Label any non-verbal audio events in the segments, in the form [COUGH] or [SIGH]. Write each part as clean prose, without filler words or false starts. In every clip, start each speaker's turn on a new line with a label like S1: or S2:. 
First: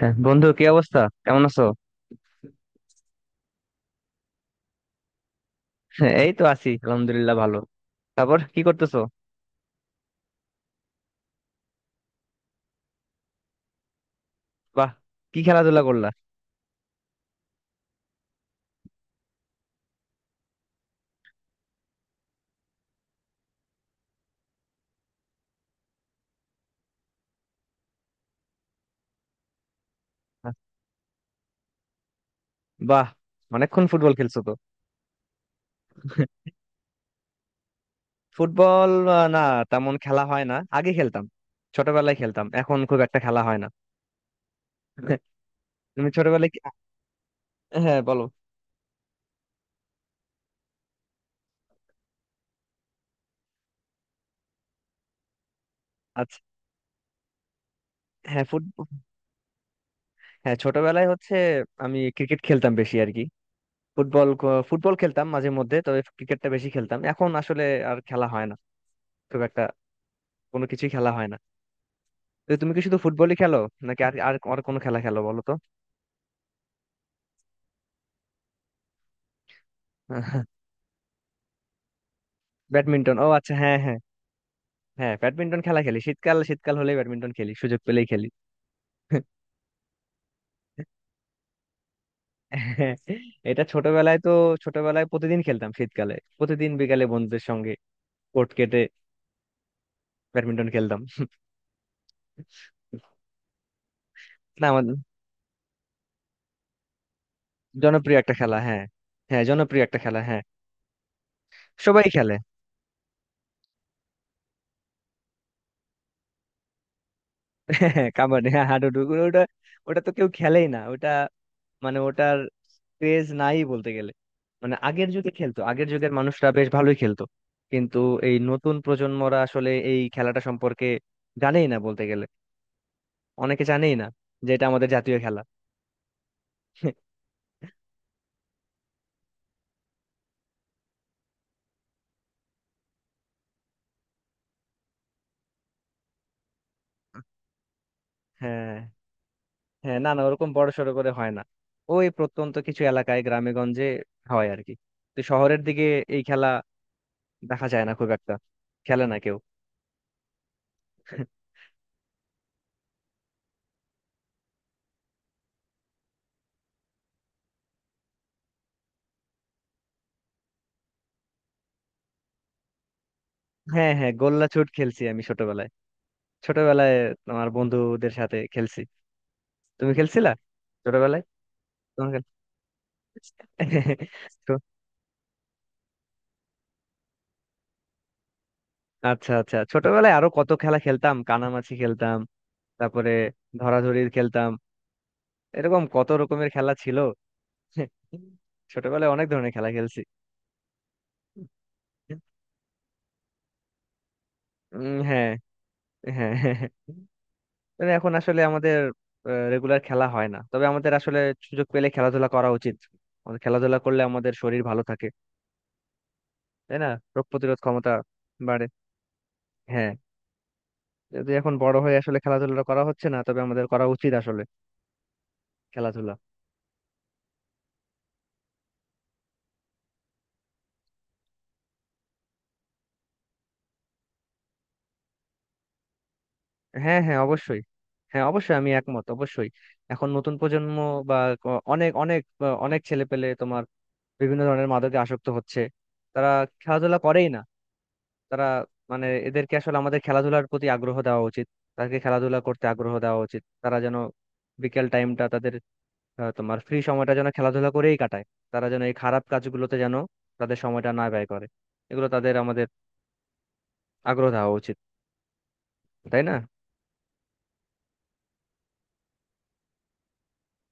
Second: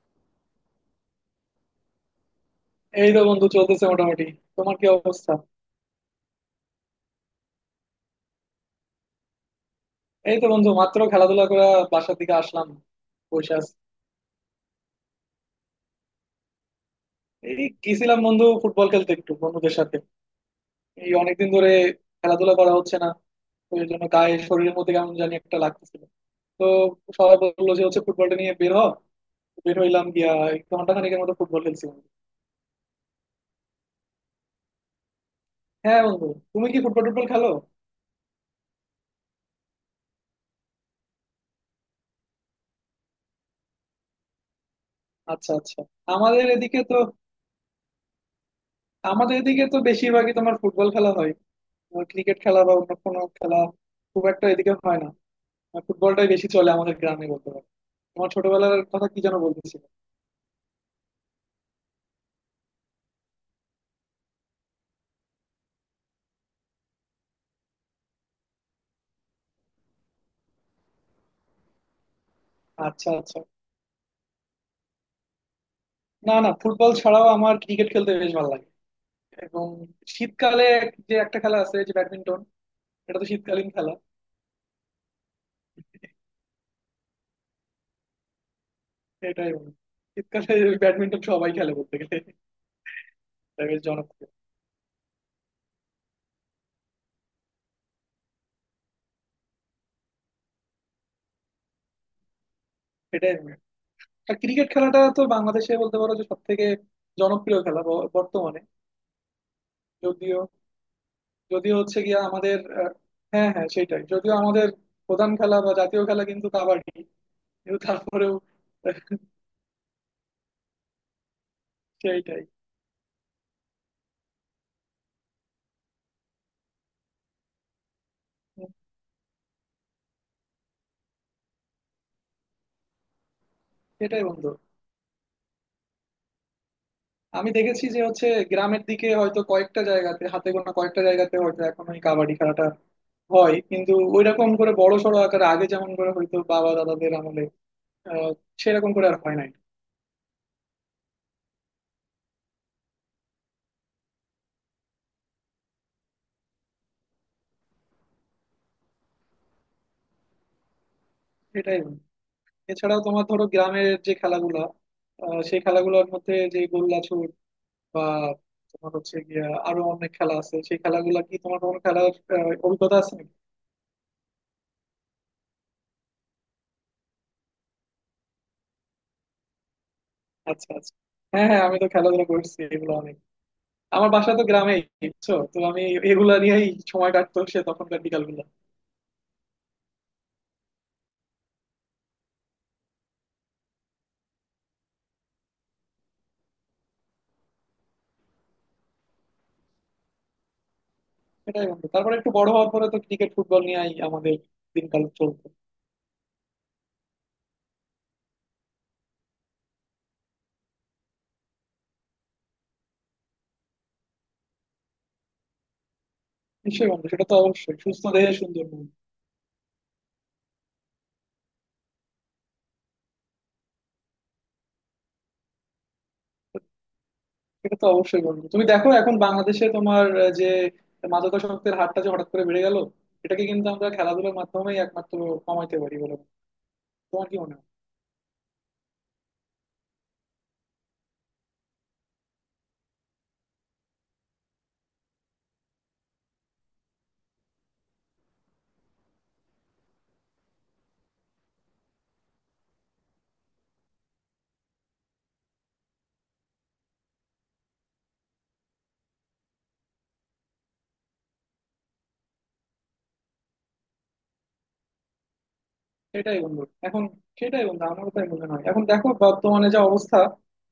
S1: হ্যাঁ, বন্ধু, কি অবস্থা? কেমন আছো? [LAUGHS]
S2: এই তো বন্ধু, চলতেছে মোটামুটি। তোমার কি অবস্থা?
S1: হ্যাঁ, এই তো আছি, আলহামদুলিল্লাহ, ভালো। তারপর কি করতেছো?
S2: এই তো বন্ধু, মাত্র খেলাধুলা করে বাসার দিকে আসলাম, বসে আছি।
S1: বাহ। কি খেলাধুলা করলা?
S2: এই গেছিলাম বন্ধু ফুটবল খেলতে একটু বন্ধুদের সাথে। এই অনেকদিন ধরে খেলাধুলা করা হচ্ছে না, তো এই জন্য গায়ে শরীরের মধ্যে কেমন জানি একটা লাগতেছিল। তো সবাই বললো যে হচ্ছে ফুটবলটা নিয়ে বের হ। তো বের হইলাম গিয়া এক ঘন্টা খানেকের মতো ফুটবল খেলছি বন্ধু।
S1: বাহ, অনেকক্ষণ ফুটবল খেলছো তো।
S2: হ্যাঁ বন্ধু, তুমি কি ফুটবল টুটবল খেলো?
S1: ফুটবল না, তেমন খেলা হয় না, আগে খেলতাম। ছোটবেলায় খেলতাম, এখন খুব একটা খেলা হয় না। [LAUGHS]
S2: আচ্ছা আচ্ছা।
S1: তুমি
S2: আমাদের
S1: ছোটবেলায়
S2: এদিকে তো,
S1: হ্যাঁ, বলো।
S2: আমাদের এদিকে তো বেশিরভাগই তোমার ফুটবল খেলা হয়, ক্রিকেট খেলা বা অন্য কোনো খেলা খুব একটা এদিকে হয় না। আর ফুটবলটাই
S1: আচ্ছা।
S2: বেশি চলে আমাদের গ্রামে বলতে পারো। আমার
S1: হ্যাঁ,
S2: ছোটবেলার
S1: ফুটবল।
S2: কথা কি যেন বলতেছিল।
S1: হ্যাঁ, ছোটবেলায় হচ্ছে আমি ক্রিকেট খেলতাম বেশি আর কি। ফুটবল ফুটবল খেলতাম মাঝে মধ্যে, তবে ক্রিকেটটা বেশি খেলতাম। এখন আসলে আর খেলা হয় না খুব একটা, কোনো কিছুই খেলা হয় না। তো তুমি কি শুধু
S2: আচ্ছা
S1: ফুটবলই
S2: আচ্ছা।
S1: খেলো, নাকি আর আর আর কোনো খেলা খেলো বলো তো?
S2: না না, ফুটবল ছাড়াও আমার ক্রিকেট খেলতে বেশ ভালো লাগে, এবং
S1: [LAUGHS]
S2: শীতকালে যে একটা খেলা আছে যে ব্যাডমিন্টন।
S1: ব্যাডমিন্টন,
S2: এটা
S1: ও
S2: তো
S1: আচ্ছা,
S2: শীতকালীন
S1: হ্যাঁ
S2: খেলা,
S1: হ্যাঁ। হ্যাঁ, ব্যাডমিন্টন খেলা খেলি, শীতকাল শীতকাল হলেই ব্যাডমিন্টন খেলি, সুযোগ পেলেই খেলি। [LAUGHS]
S2: এটাই মনে হয়। শীতকালে ব্যাডমিন্টন সবাই খেলে বলতে গেলে।
S1: হ্যাঁ, এটা
S2: এটা বেশ
S1: ছোটবেলায় তো,
S2: জনপ্রিয়,
S1: ছোটবেলায় প্রতিদিন খেলতাম। শীতকালে প্রতিদিন বিকালে বন্ধুদের সঙ্গে কোর্ট কেটে ব্যাডমিন্টন খেলতাম।
S2: এটাই মনে হয়। আর
S1: না,
S2: ক্রিকেট
S1: আমাদের
S2: খেলাটা তো বাংলাদেশে বলতে পারো যে সব থেকে জনপ্রিয় খেলা
S1: জনপ্রিয় একটা খেলা,
S2: বর্তমানে।
S1: হ্যাঁ। হ্যাঁ, জনপ্রিয় একটা খেলা,
S2: যদিও,
S1: হ্যাঁ।
S2: যদিও হচ্ছে
S1: সবাই
S2: গিয়া
S1: খেলে।
S2: আমাদের হ্যাঁ হ্যাঁ সেটাই, যদিও আমাদের প্রধান খেলা বা জাতীয় খেলা কিন্তু কাবাডি,
S1: [LAUGHS]
S2: কিন্তু
S1: হ্যাঁ,
S2: তারপরেও
S1: কাবাডি, হ্যাঁ,
S2: আহ,
S1: হাডুডু। ওটা, ওটা তো কেউ খেলেই না ওটা, মানে ওটার
S2: সেইটাই।
S1: ক্রেজ নাই বলতে গেলে। মানে আগের যুগে খেলতো, আগের যুগের মানুষরা বেশ ভালোই খেলতো, কিন্তু এই
S2: হুম,
S1: নতুন প্রজন্মরা আসলে এই খেলাটা সম্পর্কে জানেই না বলতে গেলে। অনেকে জানেই না
S2: সেটাই বন্ধু।
S1: যে এটা আমাদের জাতীয় খেলা। [LAUGHS]
S2: আমি দেখেছি যে হচ্ছে গ্রামের দিকে হয়তো কয়েকটা জায়গাতে, হাতে গোনা কয়েকটা জায়গাতে হয়তো এখন ওই কাবাডি খেলাটা হয়, কিন্তু ওইরকম করে বড় সড়ো আকারে আগে যেমন করে হয়তো বাবা দাদাদের আমলে আহ
S1: হ্যাঁ
S2: সেরকম করে আর হয় নাই।
S1: হ্যাঁ, না না, ওরকম বড় সড়ো করে হয় না। ওই প্রত্যন্ত কিছু এলাকায় গ্রামে গঞ্জে হয় আর কি। তো শহরের দিকে এই খেলা দেখা যায় না খুব একটা, খেলে না কেউ। [LAUGHS]
S2: সেটাই বন্ধু। এছাড়াও তোমার ধরো গ্রামের যে খেলাগুলা, সেই খেলাগুলোর মধ্যে যে গোল্লা বা তোমার হচ্ছে গিয়া আরো অনেক খেলা আছে, সেই খেলাগুলা কি, তোমার কোনো খেলার অভিজ্ঞতা আছে নাকি?
S1: হ্যাঁ হ্যাঁ, গোল্লা ছুট খেলছি আমি ছোটবেলায়। ছোটবেলায় আমার বন্ধুদের সাথে খেলছি। তুমি খেলছিলা
S2: আচ্ছা আচ্ছা।
S1: ছোটবেলায়?
S2: হ্যাঁ হ্যাঁ, আমি তো
S1: তোমার
S2: খেলাধুলা করছি এগুলো অনেক। আমার বাসা তো
S1: তো
S2: গ্রামে, বুঝছো তো। আমি এগুলা নিয়েই সময় কাটতো সে তখনকার বিকাল গুলা।
S1: আচ্ছা আচ্ছা, ছোটবেলায় আরো কত খেলা খেলতাম, কানামাছি খেলতাম, তারপরে ধরাধরি খেলতাম, এরকম কত রকমের খেলা ছিল। ছোটবেলায় অনেক ধরনের খেলা খেলছি।
S2: সেটাই বন্ধু, তারপরে একটু বড় হওয়ার পরে তো ক্রিকেট ফুটবল নিয়েই আমাদের দিনকাল
S1: হ্যাঁ।
S2: চলতো।
S1: হ্যাঁ হ্যাঁ, হ্যাঁ। তবে এখন আসলে আমাদের রেগুলার খেলা হয় না, তবে আমাদের আসলে সুযোগ পেলে খেলাধুলা করা উচিত। আমাদের খেলাধুলা করলে আমাদের শরীর ভালো থাকে, তাই না?
S2: নিশ্চয়ই বন্ধু, সেটা
S1: রোগ
S2: তো
S1: প্রতিরোধ
S2: অবশ্যই,
S1: ক্ষমতা
S2: সুস্থ দেহে সুন্দর
S1: বাড়ে।
S2: মন।
S1: হ্যাঁ, যদি এখন বড় হয়ে আসলে খেলাধুলা করা হচ্ছে না, তবে আমাদের করা উচিত আসলে খেলাধুলা।
S2: সেটা তো অবশ্যই বন্ধু, তুমি দেখো এখন বাংলাদেশে তোমার যে মাদকাসক্তের হারটা যে হঠাৎ করে বেড়ে গেল, এটাকে কিন্তু আমরা খেলাধুলার মাধ্যমেই একমাত্র কমাইতে পারি বলে মনে হয়।
S1: হ্যাঁ হ্যাঁ,
S2: তোমার কি মনে
S1: অবশ্যই।
S2: হয়?
S1: হ্যাঁ, অবশ্যই আমি একমত, অবশ্যই। এখন নতুন প্রজন্ম, বা অনেক অনেক অনেক ছেলেপেলে তোমার বিভিন্ন ধরনের মাদকে আসক্ত হচ্ছে। তারা খেলাধুলা করেই না। তারা, মানে এদেরকে আসলে আমাদের খেলাধুলার প্রতি আগ্রহ দেওয়া উচিত। তাদেরকে খেলাধুলা করতে আগ্রহ দেওয়া উচিত, তারা যেন বিকেল টাইমটা তাদের, তোমার ফ্রি সময়টা যেন খেলাধুলা করেই কাটায়। তারা যেন এই খারাপ কাজগুলোতে যেন তাদের সময়টা না ব্যয় করে। এগুলো তাদের আমাদের আগ্রহ দেওয়া উচিত, তাই না?
S2: সেটাই বন্ধু। এখন সেটাই বন্ধু, আমারও তাই মনে হয়। এখন দেখো বর্তমানে যা অবস্থা,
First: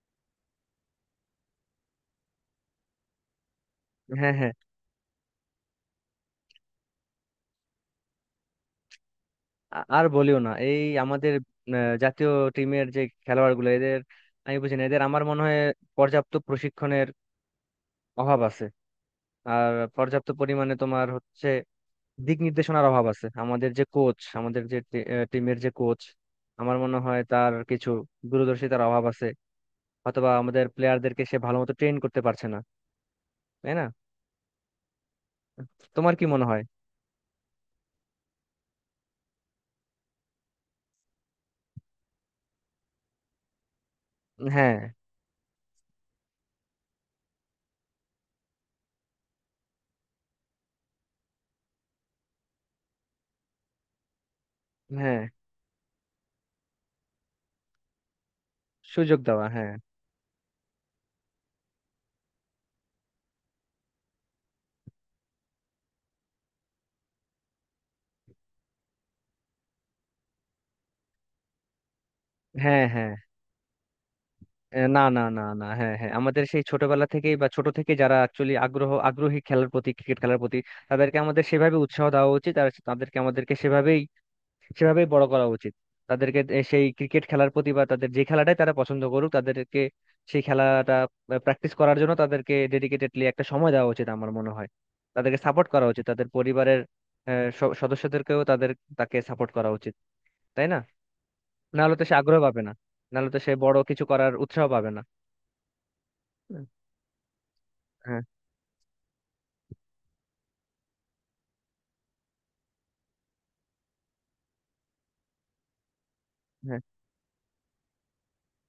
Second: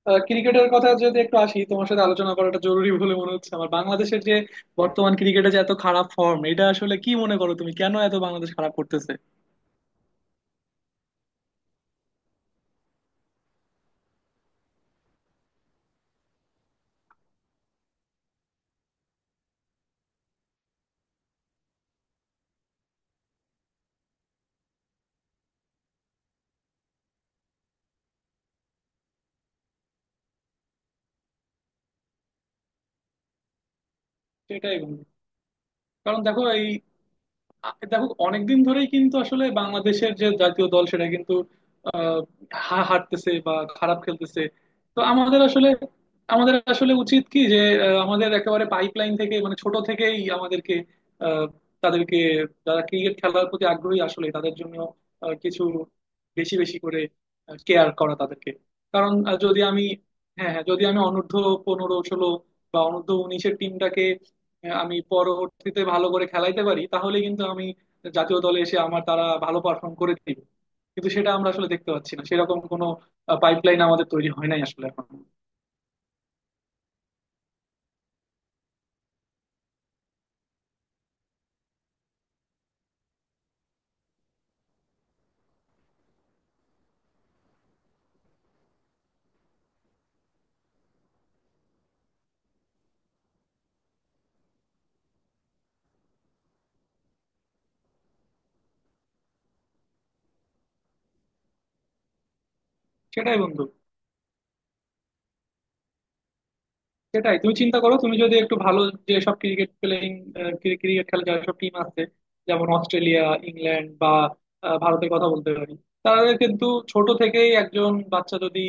S2: ক্রিকেটের কথা যদি একটু আসি, তোমার সাথে আলোচনা করাটা জরুরি বলে মনে হচ্ছে আমার। বাংলাদেশের
S1: হ্যাঁ
S2: যে
S1: হ্যাঁ।
S2: বর্তমান ক্রিকেটে যে এত খারাপ ফর্ম, এটা আসলে কি মনে করো তুমি, কেন এত বাংলাদেশ খারাপ করতেছে?
S1: আর বলিও না, এই আমাদের জাতীয় টিমের যে খেলোয়াড় গুলো এদের, আমি বুঝি না এদের, আমার মনে হয় পর্যাপ্ত প্রশিক্ষণের অভাব আছে। আর পর্যাপ্ত পরিমাণে তোমার হচ্ছে দিক নির্দেশনার অভাব আছে। আমাদের যে কোচ, আমাদের যে টিমের যে কোচ, আমার মনে হয় তার কিছু দূরদর্শিতার অভাব আছে, অথবা আমাদের প্লেয়ারদেরকে সে ভালো মতো ট্রেন করতে পারছে না। তাই না?
S2: সেটাই বন্ধু।
S1: তোমার
S2: কারণ
S1: কি
S2: দেখো
S1: মনে হয়?
S2: এই দেখো, অনেকদিন ধরেই কিন্তু আসলে বাংলাদেশের যে জাতীয় দল সেটা কিন্তু আহ, হারতেছে বা খারাপ খেলতেছে।
S1: হ্যাঁ
S2: তো আমাদের আসলে, আমাদের আসলে উচিত কি, যে আমাদের একেবারে পাইপলাইন থেকে মানে ছোট থেকেই আমাদেরকে আহ, তাদেরকে, যারা ক্রিকেট খেলার প্রতি আগ্রহী আসলে তাদের জন্য
S1: হ্যাঁ,
S2: কিছু বেশি বেশি করে কেয়ার করা তাদেরকে। কারণ
S1: সুযোগ দেওয়া,
S2: যদি
S1: হ্যাঁ।
S2: আমি, হ্যাঁ হ্যাঁ, যদি আমি অনূর্ধ্ব 15 16 বা অনূর্ধ্ব 19-এর টিমটাকে, হ্যাঁ, আমি পরবর্তীতে ভালো করে খেলাইতে পারি, তাহলে কিন্তু আমি জাতীয় দলে এসে আমার তারা ভালো পারফর্ম করে দিবে। কিন্তু সেটা আমরা আসলে দেখতে পাচ্ছি না, সেরকম
S1: হ্যাঁ
S2: কোনো
S1: হ্যাঁ।
S2: পাইপলাইন আমাদের তৈরি হয় নাই আসলে
S1: না,
S2: এখন।
S1: না, না, না, হ্যাঁ হ্যাঁ, আমাদের সেই ছোটবেলা থেকেই বা ছোট থেকে যারা অ্যাকচুয়ালি আগ্রহী খেলার প্রতি, ক্রিকেট খেলার প্রতি তাদেরকে আমাদের সেভাবে উৎসাহ দেওয়া উচিত। আর তাদেরকে আমাদেরকে সেভাবেই সেভাবেই বড় করা উচিত। তাদেরকে সেই ক্রিকেট খেলার প্রতি বা তাদের যে খেলাটাই তারা পছন্দ করুক তাদেরকে সেই খেলাটা প্র্যাকটিস করার জন্য তাদেরকে ডেডিকেটেডলি একটা সময় দেওয়া উচিত আমার মনে হয়। তাদেরকে সাপোর্ট করা উচিত, তাদের পরিবারের সদস্যদেরকেও, তাদের তাকে সাপোর্ট করা উচিত, তাই না? নাহলে তো সে আগ্রহ পাবে না, নাহলে
S2: সেটাই
S1: তো সে
S2: বন্ধু,
S1: বড় কিছু করার উৎসাহ পাবে না।
S2: সেটাই। তুমি চিন্তা করো, তুমি
S1: হ্যাঁ
S2: যদি একটু ভালো যে সব ক্রিকেট প্লেয়িং, ক্রিকেট খেলা যেসব টিম আছে, যেমন অস্ট্রেলিয়া, ইংল্যান্ড বা ভারতের কথা বলতে পারি, তাদের কিন্তু
S1: হ্যাঁ।
S2: ছোট থেকেই একজন বাচ্চা যদি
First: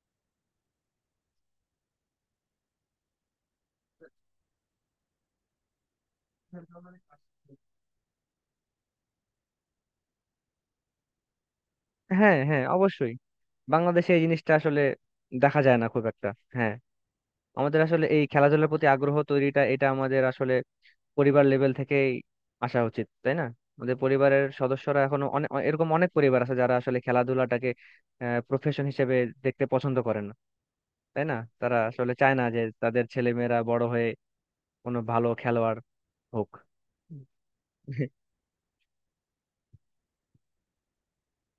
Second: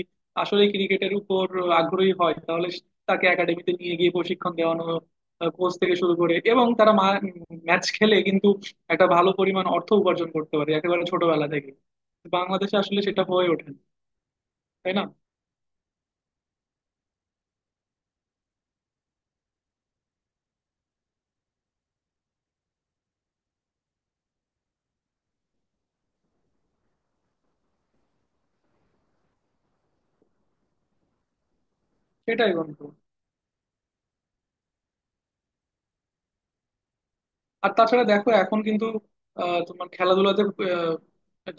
S2: আসলে ক্রিকেটের উপর আগ্রহী হয়, তাহলে তাকে একাডেমিতে নিয়ে গিয়ে প্রশিক্ষণ দেওয়ানো, কোচ থেকে শুরু করে, এবং তারা ম্যাচ খেলে কিন্তু একটা ভালো পরিমাণ অর্থ উপার্জন করতে পারে একেবারে ছোটবেলা থেকে।
S1: হ্যাঁ হ্যাঁ,
S2: বাংলাদেশে আসলে
S1: অবশ্যই।
S2: সেটা হয়ে ওঠে না,
S1: বাংলাদেশে এই জিনিসটা আসলে
S2: তাই না?
S1: দেখা যায় না খুব একটা। হ্যাঁ, আমাদের আসলে এই খেলাধুলার প্রতি আগ্রহ তৈরিটা এটা আমাদের আসলে পরিবার লেভেল থেকেই আসা উচিত, তাই না? আমাদের পরিবারের সদস্যরা, এখনো অনেক এরকম অনেক পরিবার আছে যারা আসলে খেলাধুলাটাকে প্রফেশন হিসেবে দেখতে পছন্দ করে না, তাই না? তারা আসলে চায় না
S2: সেটাই
S1: যে
S2: বন্ধু।
S1: তাদের ছেলেমেয়েরা বড় হয়ে কোনো ভালো খেলোয়াড় হোক।
S2: আর তাছাড়া দেখো
S1: [LAUGHS]
S2: এখন কিন্তু তোমার খেলাধুলাতে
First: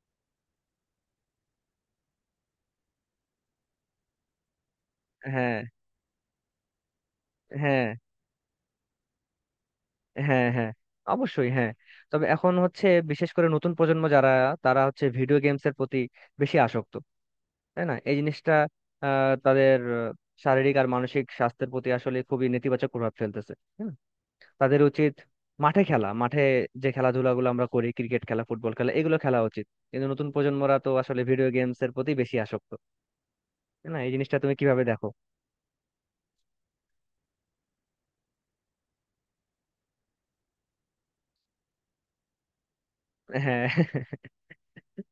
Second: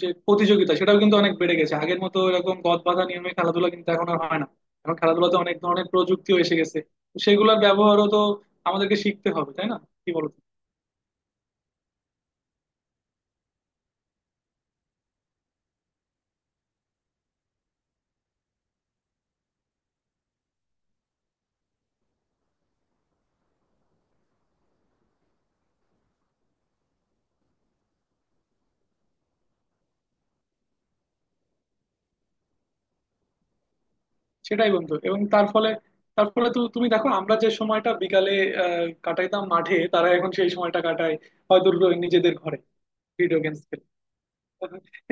S2: যে প্রতিযোগিতা সেটাও কিন্তু অনেক বেড়ে গেছে, আগের মতো এরকম গদ বাঁধা নিয়মে খেলাধুলা কিন্তু এখন আর হয় না। এখন খেলাধুলাতে অনেক
S1: হ্যাঁ
S2: ধরনের প্রযুক্তিও এসে গেছে, তো সেগুলোর
S1: হ্যাঁ
S2: ব্যবহারও তো আমাদেরকে শিখতে হবে, তাই না? কি বলো তুমি?
S1: হ্যাঁ হ্যাঁ, অবশ্যই, হ্যাঁ। তবে এখন হচ্ছে বিশেষ করে নতুন প্রজন্ম যারা, তারা হচ্ছে ভিডিও গেমস এর প্রতি বেশি আসক্ত, তাই না? এই জিনিসটা তাদের শারীরিক আর মানসিক স্বাস্থ্যের প্রতি আসলে খুবই নেতিবাচক প্রভাব ফেলতেছে। হুম, তাদের উচিত মাঠে খেলা, মাঠে যে খেলাধুলাগুলো আমরা করি, ক্রিকেট খেলা ফুটবল খেলা এগুলো খেলা উচিত। কিন্তু নতুন প্রজন্মরা তো আসলে ভিডিও গেমস এর প্রতি বেশি আসক্ত, তাই না? এই জিনিসটা তুমি
S2: সেটাই
S1: কিভাবে
S2: বন্ধু।
S1: দেখো?
S2: এবং তার ফলে, তার ফলে তো তুমি দেখো, আমরা যে সময়টা বিকালে কাটাইতাম মাঠে, তারা এখন সেই সময়টা কাটায় হয়তো নিজেদের ঘরে ভিডিও গেমস
S1: হ্যাঁ।
S2: খেলে।
S1: [LAUGHS]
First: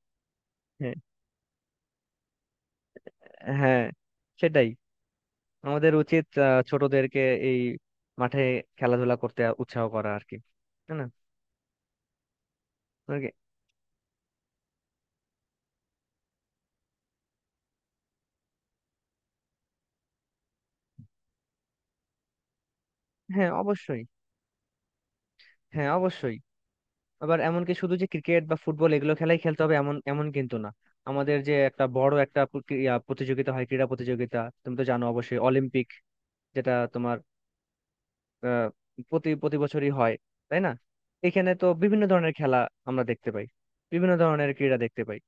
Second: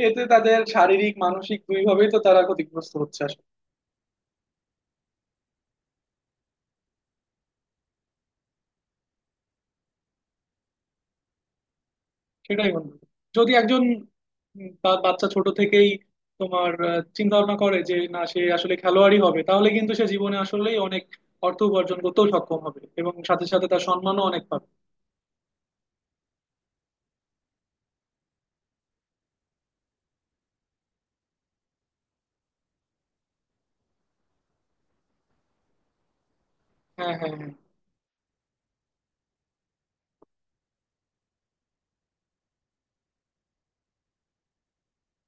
S2: এতে তাদের শারীরিক মানসিক দুইভাবেই তো তারা ক্ষতিগ্রস্ত হচ্ছে।
S1: হ্যাঁ, সেটাই। আমাদের উচিত ছোটদেরকে এই মাঠে খেলাধুলা করতে উৎসাহ করা আর কি, তাই না?
S2: সেটাই বন্ধু।
S1: আর
S2: যদি একজন তার বাচ্চা ছোট থেকেই তোমার চিন্তা ভাবনা করে যে না, সে আসলে খেলোয়াড়ই হবে, তাহলে কিন্তু সে জীবনে আসলেই অনেক অর্থ উপার্জন করতেও সক্ষম হবে, এবং সাথে
S1: হ্যাঁ,
S2: সাথে তার
S1: অবশ্যই।
S2: সম্মানও অনেক পাবে।
S1: হ্যাঁ, অবশ্যই। আবার এমনকি শুধু যে ক্রিকেট বা ফুটবল এগুলো খেলাই খেলতে হবে এমন, কিন্তু না। আমাদের যে একটা বড় একটা প্রতিযোগিতা হয়, ক্রীড়া প্রতিযোগিতা, তুমি তো জানো অবশ্যই, অলিম্পিক, যেটা
S2: হ্যাঁ
S1: তোমার,
S2: হ্যাঁ হ্যাঁ।
S1: আহ, প্রতি প্রতি বছরই হয়, তাই না? এখানে তো বিভিন্ন ধরনের খেলা আমরা দেখতে পাই, বিভিন্ন ধরনের ক্রীড়া দেখতে পাই।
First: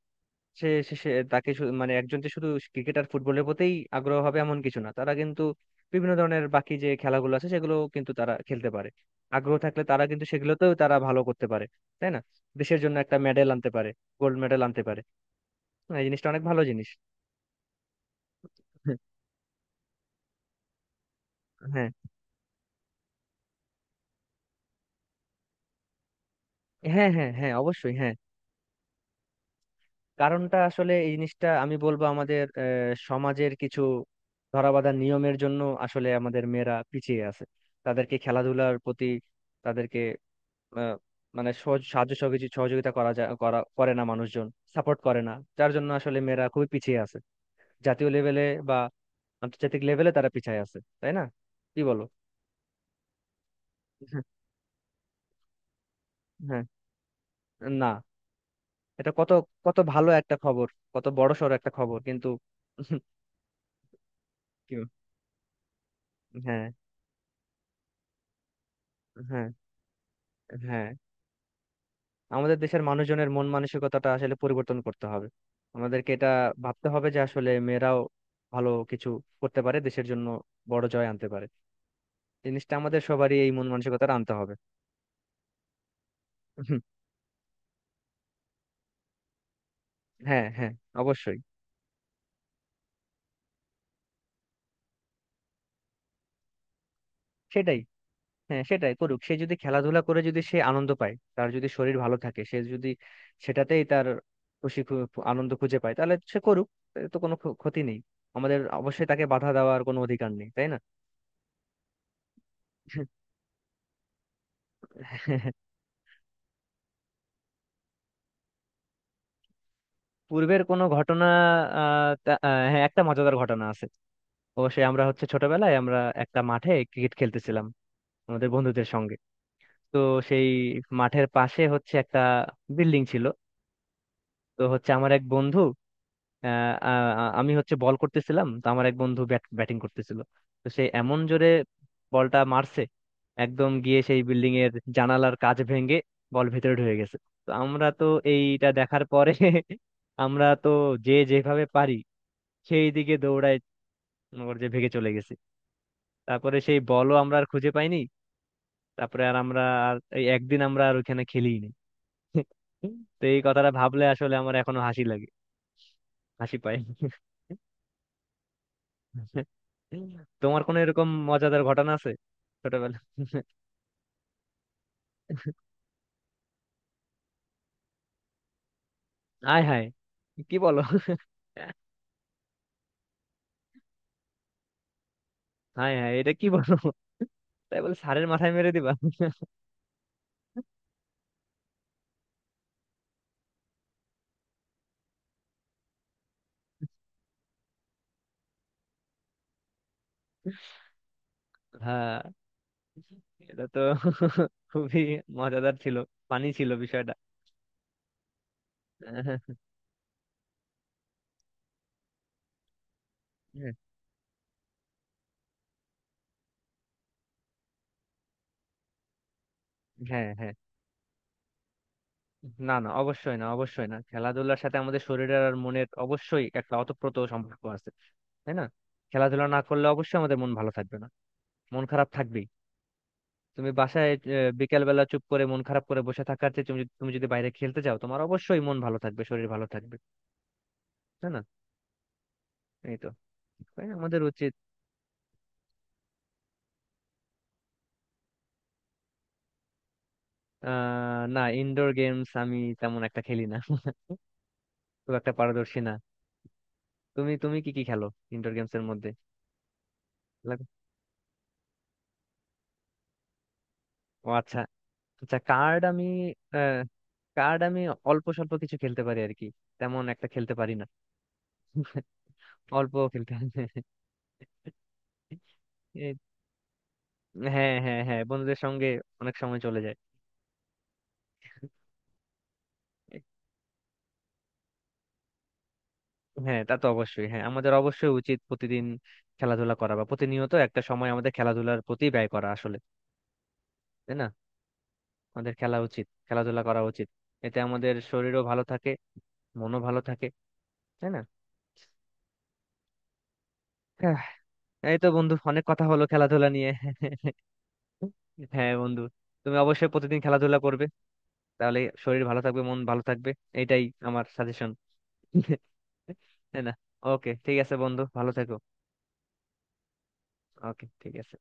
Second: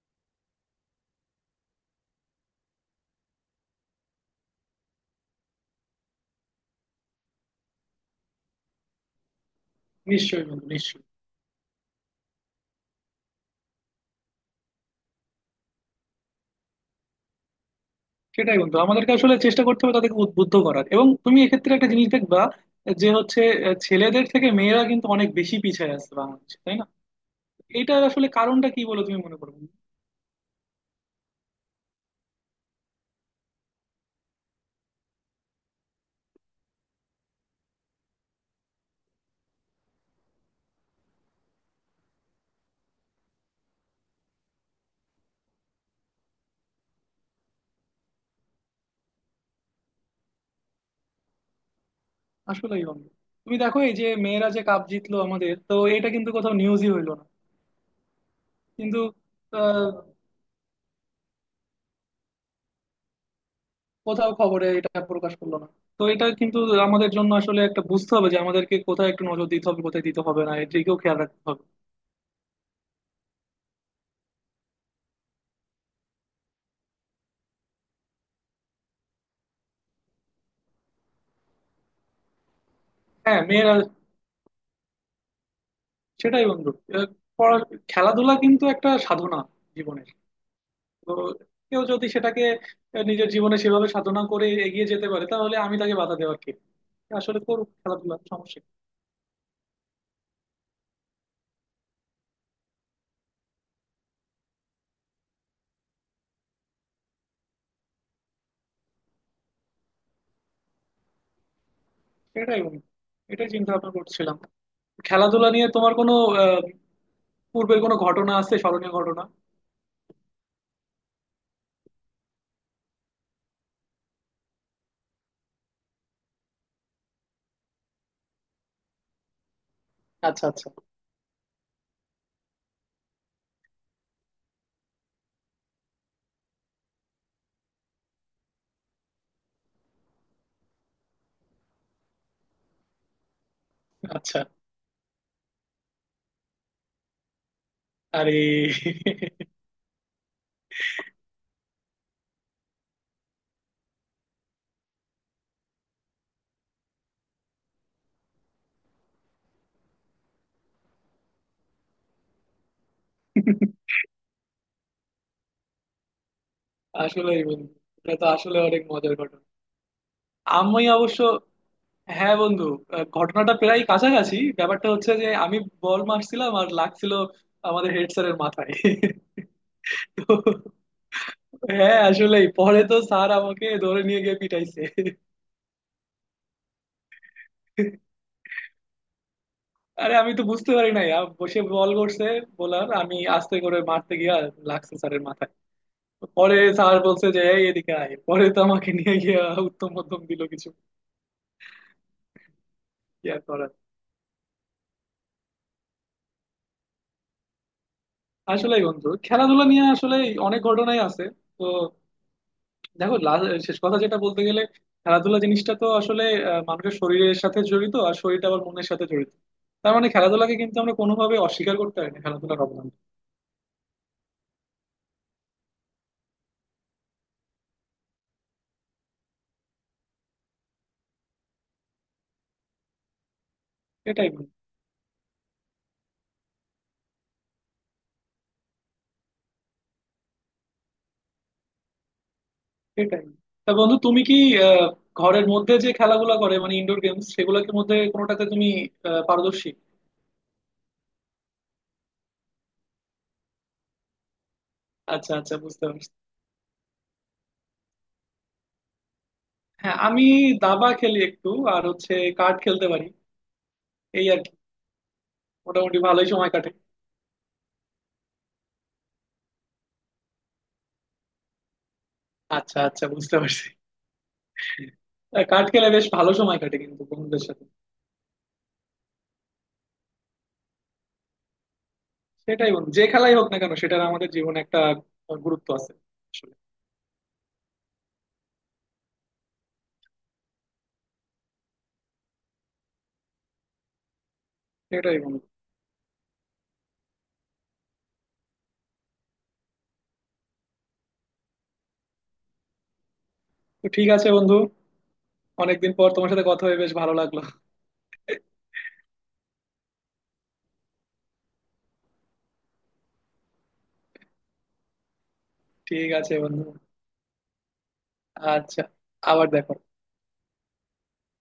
S1: সে সে- সে তাকে মানে একজন যে শুধু ক্রিকেট আর ফুটবলের প্রতিই আগ্রহ হবে এমন কিছু না, তারা কিন্তু বিভিন্ন ধরনের বাকি যে খেলাগুলো আছে সেগুলো কিন্তু তারা খেলতে পারে। আগ্রহ থাকলে তারা কিন্তু
S2: নিশ্চয়ই বন্ধু,
S1: সেগুলোতেও তারা
S2: নিশ্চয়ই।
S1: ভালো করতে পারে, তাই না? দেশের জন্য একটা মেডেল আনতে পারে, গোল্ড মেডেল আনতে পারে। হ্যাঁ, এই জিনিসটা অনেক ভালো জিনিস।
S2: সেটাই বন্ধু, আমাদেরকে আসলে চেষ্টা করতে হবে তাদেরকে উদ্বুদ্ধ করার, এবং তুমি এক্ষেত্রে
S1: হ্যাঁ
S2: একটা জিনিস দেখবা, যে হচ্ছে ছেলেদের থেকে মেয়েরা কিন্তু অনেক বেশি পিছিয়ে আছে বাংলাদেশে, তাই না?
S1: হ্যাঁ হ্যাঁ হ্যাঁ, অবশ্যই,
S2: এটার
S1: হ্যাঁ।
S2: আসলে কারণটা কি বলে তুমি মনে করো?
S1: কারণটা আসলে এই জিনিসটা আমি বলবো আমাদের সমাজের কিছু ধরাবাঁধা নিয়মের জন্য আসলে আমাদের মেয়েরা পিছিয়ে আছে। তাদেরকে খেলাধুলার প্রতি তাদেরকে, আহ, মানে সহজ সাহায্য সহযোগিতা করা যায়, করা করে না মানুষজন, সাপোর্ট করে না, যার জন্য আসলে মেয়েরা খুবই পিছিয়ে আছে, জাতীয় লেভেলে বা আন্তর্জাতিক লেভেলে তারা পিছিয়ে আছে, তাই না? কি বলো?
S2: আসলেই বন্ধু। তুমি দেখো, এই যে
S1: হ্যাঁ,
S2: মেয়েরা যে কাপ জিতলো আমাদের, তো এটা কিন্তু কোথাও
S1: হ্যাঁ,
S2: নিউজই হইলো না।
S1: না।
S2: কিন্তু
S1: এটা কত, কত
S2: আহ,
S1: ভালো একটা খবর, কত বড়সড় একটা খবর কিন্তু। [LAUGHS]
S2: কোথাও খবরে
S1: কি
S2: এটা প্রকাশ করলো না। তো এটা কিন্তু
S1: হ্যাঁ
S2: আমাদের জন্য আসলে একটা, বুঝতে হবে যে আমাদেরকে কোথায় একটু নজর
S1: হ্যাঁ।
S2: দিতে হবে, কোথায় দিতে হবে না,
S1: হ্যাঁ,
S2: এদিকেও খেয়াল রাখতে হবে।
S1: আমাদের দেশের মানুষজনের মন মানসিকতাটা আসলে পরিবর্তন করতে হবে। আমাদেরকে এটা ভাবতে হবে যে আসলে মেয়েরাও ভালো কিছু করতে পারে দেশের জন্য, বড় জয় আনতে পারে। জিনিসটা আমাদের সবারই
S2: হ্যাঁ
S1: এই মন
S2: মেয়েরা,
S1: মানসিকতাটা আনতে হবে।
S2: সেটাই বন্ধু।
S1: হুম,
S2: আহ, খেলাধুলা কিন্তু একটা সাধনা জীবনের।
S1: হ্যাঁ হ্যাঁ,
S2: তো
S1: অবশ্যই।
S2: কেউ যদি সেটাকে নিজের জীবনে সেভাবে সাধনা করে এগিয়ে যেতে পারে, তাহলে আমি তাকে বাধা দেওয়ার কে? আসলে করুক
S1: সেটাই।
S2: খেলাধুলা, সমস্যা
S1: হ্যাঁ,
S2: কি?
S1: সেটাই করুক, সে যদি খেলাধুলা করে, যদি সে আনন্দ পায়, তার যদি শরীর ভালো থাকে, সে যদি সেটাতেই তার আনন্দ খুঁজে পায়, তাহলে সে করুক। এতে তো কোনো ক্ষতি নেই। আমাদের অবশ্যই তাকে বাধা দেওয়ার কোনো অধিকার নেই, তাই না?
S2: সেটাই বন্ধু। এটাই চিন্তা ভাবনা করছিলাম, খেলাধুলা নিয়ে
S1: [LAUGHS]
S2: তোমার কোনো আহ, পূর্বের কোনো ঘটনা আছে, স্মরণীয় ঘটনা?
S1: পূর্বের কোনো ঘটনা, হ্যাঁ, একটা মজাদার ঘটনা আছে অবশ্যই। আমরা হচ্ছে ছোটবেলায় আমরা একটা মাঠে ক্রিকেট খেলতেছিলাম, আমাদের বন্ধুদের সঙ্গে। তো
S2: আচ্ছা
S1: সেই
S2: আচ্ছা।
S1: মাঠের পাশে হচ্ছে একটা বিল্ডিং ছিল। তো হচ্ছে আমার এক বন্ধু, আহ, আ- আ- আমি হচ্ছে বল করতেছিলাম, তো আমার এক বন্ধু ব্যাট ব্যাটিং করতেছিল। তো সে এমন জোরে বলটা মারছে, একদম গিয়ে সেই
S2: আচ্ছা।
S1: বিল্ডিং এর জানালার কাচ ভেঙে বল ভেতরে ঢুকে গেছে। তো আমরা তো
S2: আরে!
S1: এইটা দেখার পরে [LAUGHS] আমরা তো যে যেভাবে পারি সেই দিকে দৌড়ায়, মনে যে ভেগে চলে গেছি। তারপরে সেই বলও আমরা আর খুঁজে পাইনি, তারপরে আর আমরা আর এই একদিন আমরা আর ওখানে খেলি। তো এই কথাটা ভাবলে আসলে আমার এখনো হাসি লাগে, হাসি পায়।
S2: আসলেই বন্ধু, এটা তো আসলে অনেক মজার ঘটনা।
S1: তোমার কোনো
S2: আমি
S1: এরকম
S2: অবশ্য,
S1: মজাদার ঘটনা আছে
S2: হ্যাঁ বন্ধু,
S1: ছোটবেলা?
S2: ঘটনাটা প্রায় কাছাকাছি। ব্যাপারটা হচ্ছে যে, আমি বল মারছিলাম আর লাগছিল আমাদের হেড স্যারের মাথায়।
S1: আয় হায়,
S2: তো
S1: কি বলো?
S2: হ্যাঁ, আসলেই পরে তো স্যার আমাকে ধরে নিয়ে গিয়ে পিটাইছে।
S1: হায় হায়, এটা কি বলো? তাই বলে সারের মাথায় মেরে দিবা?
S2: আরে আমি তো বুঝতে পারি নাই, বসে বল করছে, বলার আমি আস্তে করে মারতে গিয়া লাগছে স্যারের মাথায়। পরে স্যার বলছে যে এই এদিকে আয়, পরে তো আমাকে নিয়ে গিয়া উত্তম মধ্যম দিল কিছু।
S1: হ্যাঁ।
S2: কি আর
S1: এটা
S2: করার।
S1: তো খুবই মজাদার ছিল, ফানি ছিল বিষয়টা।
S2: আসলে বন্ধু খেলাধুলা নিয়ে আসলে অনেক ঘটনাই আছে। তো দেখো শেষ কথা যেটা বলতে গেলে, খেলাধুলা জিনিসটা তো আসলে মানুষের শরীরের সাথে জড়িত, আর শরীরটা আবার মনের সাথে জড়িত। তার মানে
S1: হ্যাঁ হ্যাঁ,
S2: খেলাধুলাকে কিন্তু আমরা কোনোভাবে অস্বীকার করতে পারি না, খেলাধুলার
S1: না
S2: অবদান।
S1: না, অবশ্যই না, অবশ্যই না। খেলাধুলার সাথে আমাদের শরীরের আর মনের অবশ্যই একটা অতপ্রত সম্পর্ক আছে, তাই না? খেলাধুলা না করলে অবশ্যই আমাদের মন ভালো থাকবে না, মন খারাপ থাকবেই। তুমি বাসায়
S2: এটাই বন্ধু।
S1: বিকেল বেলা চুপ করে মন খারাপ করে বসে থাকার চেয়ে তুমি তুমি যদি বাইরে খেলতে যাও, তোমার অবশ্যই মন ভালো থাকবে, শরীর ভালো থাকবে, তাই না? এই তো।
S2: সেটাই। তা
S1: তাই না?
S2: বন্ধু,
S1: আমাদের
S2: তুমি কি
S1: উচিত,
S2: আহ, ঘরের মধ্যে যে খেলাগুলো করে মানে ইনডোর গেমস, সেগুলোর মধ্যে কোনোটাতে তুমি পারদর্শী?
S1: না, ইনডোর গেমস আমি তেমন একটা খেলি না। [LAUGHS] খুব একটা
S2: আচ্ছা আচ্ছা,
S1: পারদর্শী
S2: বুঝতে
S1: না।
S2: পারছি।
S1: তুমি তুমি কি কি খেলো ইনডোর গেমস এর মধ্যে?
S2: হ্যাঁ আমি
S1: লাগ-
S2: দাবা খেলি একটু, আর হচ্ছে কার্ড খেলতে পারি, এই
S1: ও
S2: আর কি।
S1: আচ্ছা। আচ্ছা, কার্ড
S2: মোটামুটি
S1: আমি,
S2: ভালোই সময় কাটে।
S1: আহ, কার্ড আমি অল্প স্বল্প কিছু খেলতে পারি আর কি, তেমন একটা খেলতে পারি না। [LAUGHS]
S2: আচ্ছা
S1: অল্প
S2: আচ্ছা,
S1: খেলতে
S2: বুঝতে পারছি।
S1: পারি। [LAUGHS]
S2: কার্ড খেলে বেশ
S1: এই-
S2: ভালো সময় কাটে কিন্তু বন্ধুদের সাথে।
S1: হ্যাঁ হ্যাঁ হ্যাঁ, বন্ধুদের সঙ্গে অনেক সময় চলে যায়।
S2: সেটাই বন্ধু, যে খেলাই হোক না কেন সেটার আমাদের জীবনে একটা গুরুত্ব আছে আসলে।
S1: হ্যাঁ, তা তো অবশ্যই, হ্যাঁ, আমাদের অবশ্যই উচিত প্রতিদিন খেলাধুলা করা বা প্রতিনিয়ত একটা সময় আমাদের খেলাধুলার প্রতি ব্যয় করা আসলে, তাই না?
S2: সেটাই বন্ধু।
S1: আমাদের খেলা উচিত, খেলাধুলা করা উচিত, এতে আমাদের শরীরও ভালো থাকে, মনও ভালো থাকে, তাই না?
S2: তো ঠিক
S1: হ্যাঁ,
S2: আছে বন্ধু,
S1: এই তো বন্ধু, অনেক কথা
S2: অনেকদিন
S1: হলো
S2: পর তোমার সাথে
S1: খেলাধুলা
S2: কথা
S1: নিয়ে।
S2: হয়ে বেশ ভালো লাগলো। [LAUGHS]
S1: হ্যাঁ বন্ধু, তুমি অবশ্যই প্রতিদিন খেলাধুলা করবে, তাহলে শরীর ভালো থাকবে, মন ভালো থাকবে, এটাই আমার সাজেশন,
S2: ঠিক আছে
S1: তাই
S2: বন্ধু।
S1: না? ওকে, ঠিক আছে বন্ধু, ভালো থেকো।
S2: আচ্ছা, আবার দেখো।
S1: ওকে, ঠিক আছে।